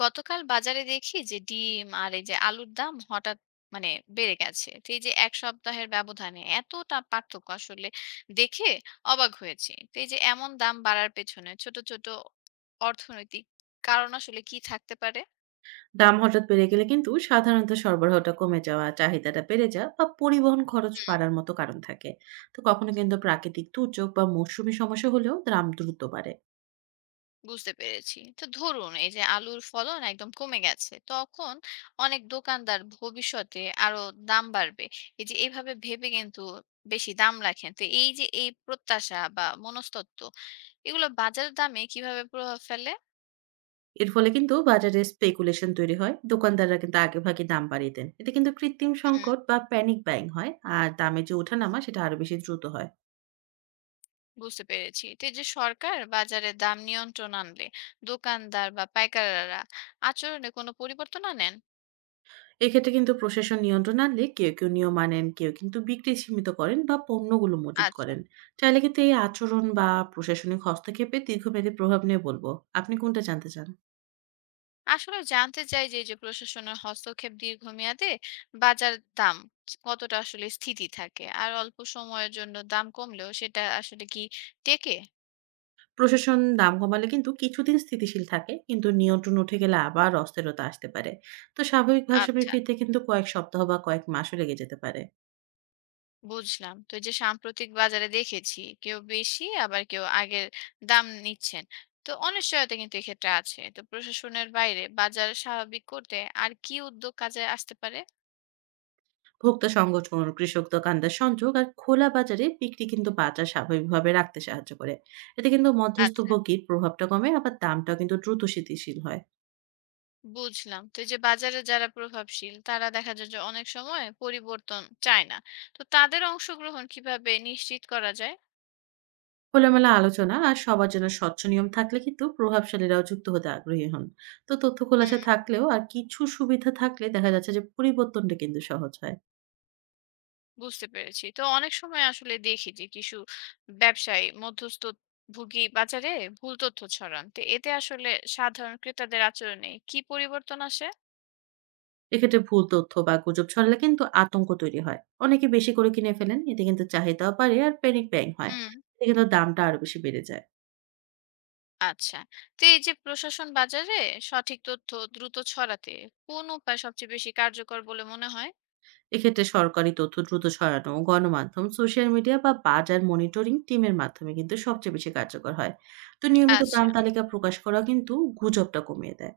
গতকাল বাজারে দেখি যে ডিম আর এই যে আলুর দাম হঠাৎ মানে বেড়ে গেছে। তো এই যে এক সপ্তাহের ব্যবধানে এতটা পার্থক্য আসলে দেখে অবাক হয়েছে। তো এই যে এমন দাম বাড়ার পেছনে ছোট ছোট অর্থনৈতিক কারণ আসলে কি থাকতে পারে? দাম হঠাৎ বেড়ে গেলে কিন্তু সাধারণত সরবরাহটা কমে যাওয়া চাহিদাটা বেড়ে যাওয়া বা পরিবহন খরচ হুম, বাড়ার মতো কারণ থাকে। তো কখনো কিন্তু প্রাকৃতিক দুর্যোগ বা মৌসুমী সমস্যা হলেও দাম দ্রুত বাড়ে। বুঝতে পেরেছি। তো ধরুন এই যে আলুর ফলন একদম কমে গেছে, তখন অনেক দোকানদার ভবিষ্যতে আরো দাম বাড়বে এই যে এইভাবে ভেবে কিন্তু বেশি দাম রাখেন। তো এই যে এই প্রত্যাশা বা মনস্তত্ত্ব এগুলো বাজারের দামে কিভাবে প্রভাব ফেলে? এর ফলে কিন্তু বাজারে স্পেকুলেশন তৈরি হয়, দোকানদাররা কিন্তু আগেভাগে দাম বাড়িয়ে দেন, এতে কিন্তু কৃত্রিম হুম, সংকট বা প্যানিক বাইং হয়। আর দামে যে ওঠানামা সেটা আরো বেশি দ্রুত হয়। বুঝতে পেরেছি। তো এই যে সরকার বাজারে দাম নিয়ন্ত্রণ আনলে দোকানদার বা পাইকাররা আচরণে কোনো পরিবর্তন আনেন? এক্ষেত্রে কিন্তু প্রশাসন নিয়ন্ত্রণ আনলে কেউ কেউ নিয়ম মানেন, কেউ কিন্তু বিক্রি সীমিত করেন বা পণ্যগুলো মজুত আচ্ছা, করেন। চাইলে কিন্তু এই আচরণ বা প্রশাসনিক হস্তক্ষেপে দীর্ঘমেয়াদী প্রভাব নিয়ে বলবো। আপনি কোনটা জানতে চান? আসলে জানতে চাই যে এই যে প্রশাসনের হস্তক্ষেপ দীর্ঘমেয়াদে বাজার দাম কতটা আসলে স্থিতি থাকে, আর অল্প সময়ের জন্য দাম কমলেও সেটা আসলে কি টেকে? প্রশাসন দাম কমালে কিন্তু কিছুদিন স্থিতিশীল থাকে, কিন্তু নিয়ন্ত্রণ উঠে গেলে আবার অস্থিরতা আসতে পারে। তো স্বাভাবিক ভারসাম্যে আচ্ছা, ফিরতে কিন্তু কয়েক সপ্তাহ বা কয়েক মাসও লেগে যেতে পারে। বুঝলাম। তো এই যে সাম্প্রতিক বাজারে দেখেছি কেউ বেশি আবার কেউ আগের দাম নিচ্ছেন। তো অনিশ্চয়তা কিন্তু এক্ষেত্রে আছে। তো প্রশাসনের বাইরে বাজার স্বাভাবিক করতে আর কি উদ্যোগ কাজে আসতে পারে? ভোক্তা সংগঠন, কৃষক দোকানদার সংযোগ আর খোলা বাজারে বিক্রি কিন্তু বাজার স্বাভাবিকভাবে রাখতে সাহায্য করে। এতে কিন্তু মধ্যস্থ আচ্ছা, ভোগীর প্রভাবটা কমে, আবার দামটাও কিন্তু দ্রুত স্থিতিশীল হয়। বুঝলাম। তো এই যে বাজারে যারা প্রভাবশীল তারা দেখা যায় যে অনেক সময় পরিবর্তন চায় না। তো তাদের অংশগ্রহণ কিভাবে নিশ্চিত করা যায়? খোলামেলা আলোচনা আর সবার জন্য স্বচ্ছ নিয়ম থাকলে কিন্তু প্রভাবশালীরাও যুক্ত হতে আগ্রহী হন। তো তথ্য হুম, খোলাসা থাকলেও আর কিছু সুবিধা থাকলে দেখা যাচ্ছে যে পরিবর্তনটা কিন্তু সহজ হয়। বুঝতে পেরেছি। তো অনেক সময় আসলে দেখি যে কিছু ব্যবসায়ী মধ্যস্থভোগী বাজারে ভুল তথ্য ছড়ান। তো এতে আসলে সাধারণ ক্রেতাদের আচরণে কি পরিবর্তন আসে? এক্ষেত্রে ভুল তথ্য বা গুজব ছড়ালে কিন্তু আতঙ্ক তৈরি হয়। অনেকে বেশি করে কিনে ফেলেন, এতে কিন্তু চাহিদাও বাড়ে আর প্যানিক ব্যায়িং হয়। হুম। এতে কিন্তু দামটা আরো বেশি বেড়ে যায়। আচ্ছা, তো এই যে প্রশাসন বাজারে সঠিক তথ্য দ্রুত ছড়াতে কোন উপায় সবচেয়ে বেশি কার্যকর বলে মনে হয়? এক্ষেত্রে সরকারি তথ্য দ্রুত ছড়ানো, গণমাধ্যম, সোশ্যাল মিডিয়া বা বাজার মনিটরিং টিমের মাধ্যমে কিন্তু সবচেয়ে বেশি কার্যকর হয়। তো নিয়মিত আচ্ছা, দাম তালিকা প্রকাশ করা কিন্তু গুজবটা কমিয়ে দেয়।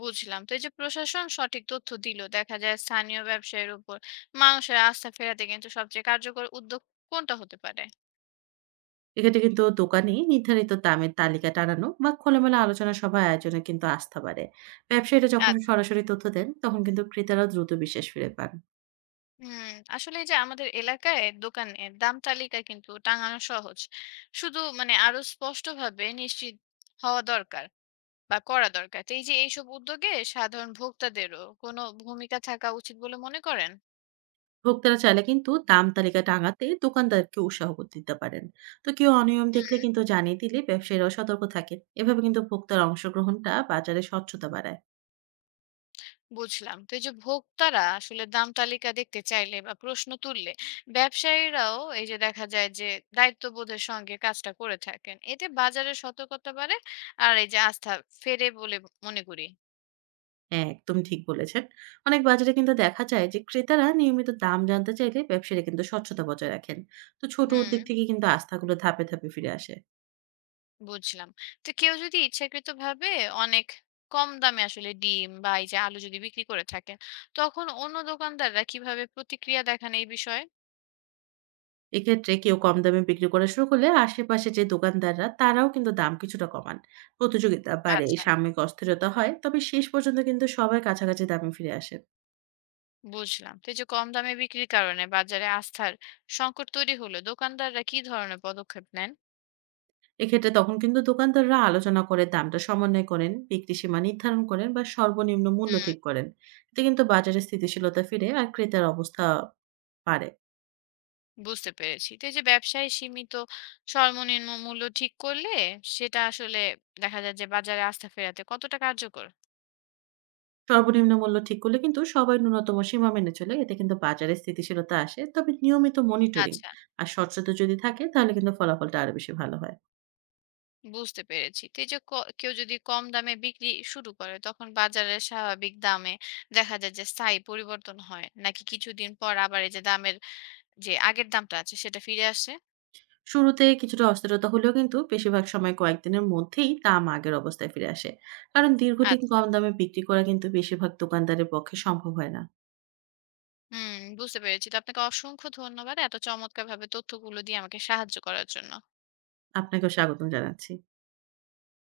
বুঝলাম। তো এই যে প্রশাসন সঠিক তথ্য দিল, দেখা যায় স্থানীয় ব্যবসায়ের উপর মানুষের আস্থা ফেরাতে কিন্তু সবচেয়ে কার্যকর উদ্যোগ কোনটা হতে পারে? এক্ষেত্রে কিন্তু দোকানে নির্ধারিত দামের তালিকা টানানো বা খোলামেলা আলোচনা সভা আয়োজনে কিন্তু আস্থা বাড়ে। ব্যবসায়ীরা যখন আচ্ছা। সরাসরি তথ্য দেন, তখন কিন্তু ক্রেতারা দ্রুত বিশ্বাস ফিরে পান। হুম, আসলে এই যে আমাদের এলাকায় দোকানে দাম তালিকা কিন্তু টাঙানো সহজ, শুধু আরো স্পষ্টভাবে নিশ্চিত হওয়া দরকার বা করা দরকার। তো এই যে এইসব উদ্যোগে সাধারণ ভোক্তাদেরও কোনো ভূমিকা থাকা উচিত বলে মনে করেন? ভোক্তারা চাইলে কিন্তু দাম তালিকা টাঙাতে দোকানদারকে উৎসাহ করে দিতে পারেন। তো কেউ অনিয়ম দেখলে হুম, কিন্তু জানিয়ে দিলে ব্যবসায়ীরাও সতর্ক থাকে। এভাবে কিন্তু ভোক্তার অংশগ্রহণটা বাজারে স্বচ্ছতা বাড়ায়। বুঝলাম। তো এই যে ভোক্তারা আসলে দাম তালিকা দেখতে চাইলে বা প্রশ্ন তুললে ব্যবসায়ীরাও এই যে দেখা যায় যে দায়িত্ববোধের সঙ্গে কাজটা করে থাকেন, এতে বাজারের সতর্কতা বাড়ে আর এই যে আস্থা ফেরে বলে মনে করি। হ্যাঁ, একদম ঠিক বলেছেন। অনেক বাজারে কিন্তু দেখা যায় যে ক্রেতারা নিয়মিত দাম জানতে চাইলে ব্যবসায়ীরা কিন্তু স্বচ্ছতা বজায় রাখেন। তো ছোট হুম, উদ্যোগ থেকে কিন্তু আস্থাগুলো ধাপে ধাপে ফিরে আসে। বুঝলাম। তো কেউ যদি ইচ্ছাকৃতভাবে অনেক কম দামে আসলে ডিম বা এই যে আলু যদি বিক্রি করে থাকেন, তখন অন্য দোকানদাররা কিভাবে প্রতিক্রিয়া দেখান এই বিষয়ে? এক্ষেত্রে কেউ কম দামে বিক্রি করা শুরু করলে আশেপাশে যে দোকানদাররা তারাও কিন্তু দাম কিছুটা কমান। প্রতিযোগিতা বাড়ে, এই আচ্ছা, সাময়িক অস্থিরতা হয়। তবে শেষ পর্যন্ত কিন্তু সবাই কাছাকাছি দামে ফিরে আসেন। বুঝলাম। তো এই যে কম দামে বিক্রির কারণে বাজারে আস্থার সংকট তৈরি হলে দোকানদাররা কি ধরনের পদক্ষেপ নেন? এক্ষেত্রে তখন কিন্তু দোকানদাররা আলোচনা করে দামটা সমন্বয় করেন, বিক্রি সীমা নির্ধারণ করেন বা সর্বনিম্ন মূল্য হুম, ঠিক করেন। এতে কিন্তু বাজারে স্থিতিশীলতা ফিরে আর ক্রেতার অবস্থা বাড়ে। বুঝতে পেরেছি। তো এই যে ব্যবসায় সীমিত সর্বনিম্ন মূল্য ঠিক করলে সেটা আসলে দেখা যায় যে বাজারে আস্থা ফেরাতে কতটা কার্যকর? সর্বনিম্ন মূল্য ঠিক করলে কিন্তু সবাই ন্যূনতম সীমা মেনে চলে। এতে কিন্তু বাজারে স্থিতিশীলতা আসে। তবে নিয়মিত মনিটরিং আচ্ছা, আর স্বচ্ছতা যদি থাকে তাহলে কিন্তু ফলাফলটা আরো বেশি ভালো হয়। বুঝতে পেরেছি। তো এই যে কেউ যদি কম দামে বিক্রি শুরু করে তখন বাজারের স্বাভাবিক দামে দেখা যায় যে স্থায়ী পরিবর্তন হয় নাকি কিছুদিন পর আবার এই যে দামের যে আগের দামটা আছে সেটা ফিরে আসে? শুরুতে কিছুটা অস্থিরতা হলেও কিন্তু বেশিরভাগ সময় কয়েকদিনের মধ্যেই দাম আগের অবস্থায় ফিরে আসে। কারণ দীর্ঘদিন আচ্ছা। কম দামে বিক্রি করা কিন্তু বেশিরভাগ দোকানদারের পক্ষে সম্ভব হয় না। হুম, বুঝতে পেরেছি। তো আপনাকে অসংখ্য ধন্যবাদ এত চমৎকারভাবে তথ্যগুলো দিয়ে আমাকে সাহায্য করার জন্য। আপনাকেও স্বাগতম জানাচ্ছি।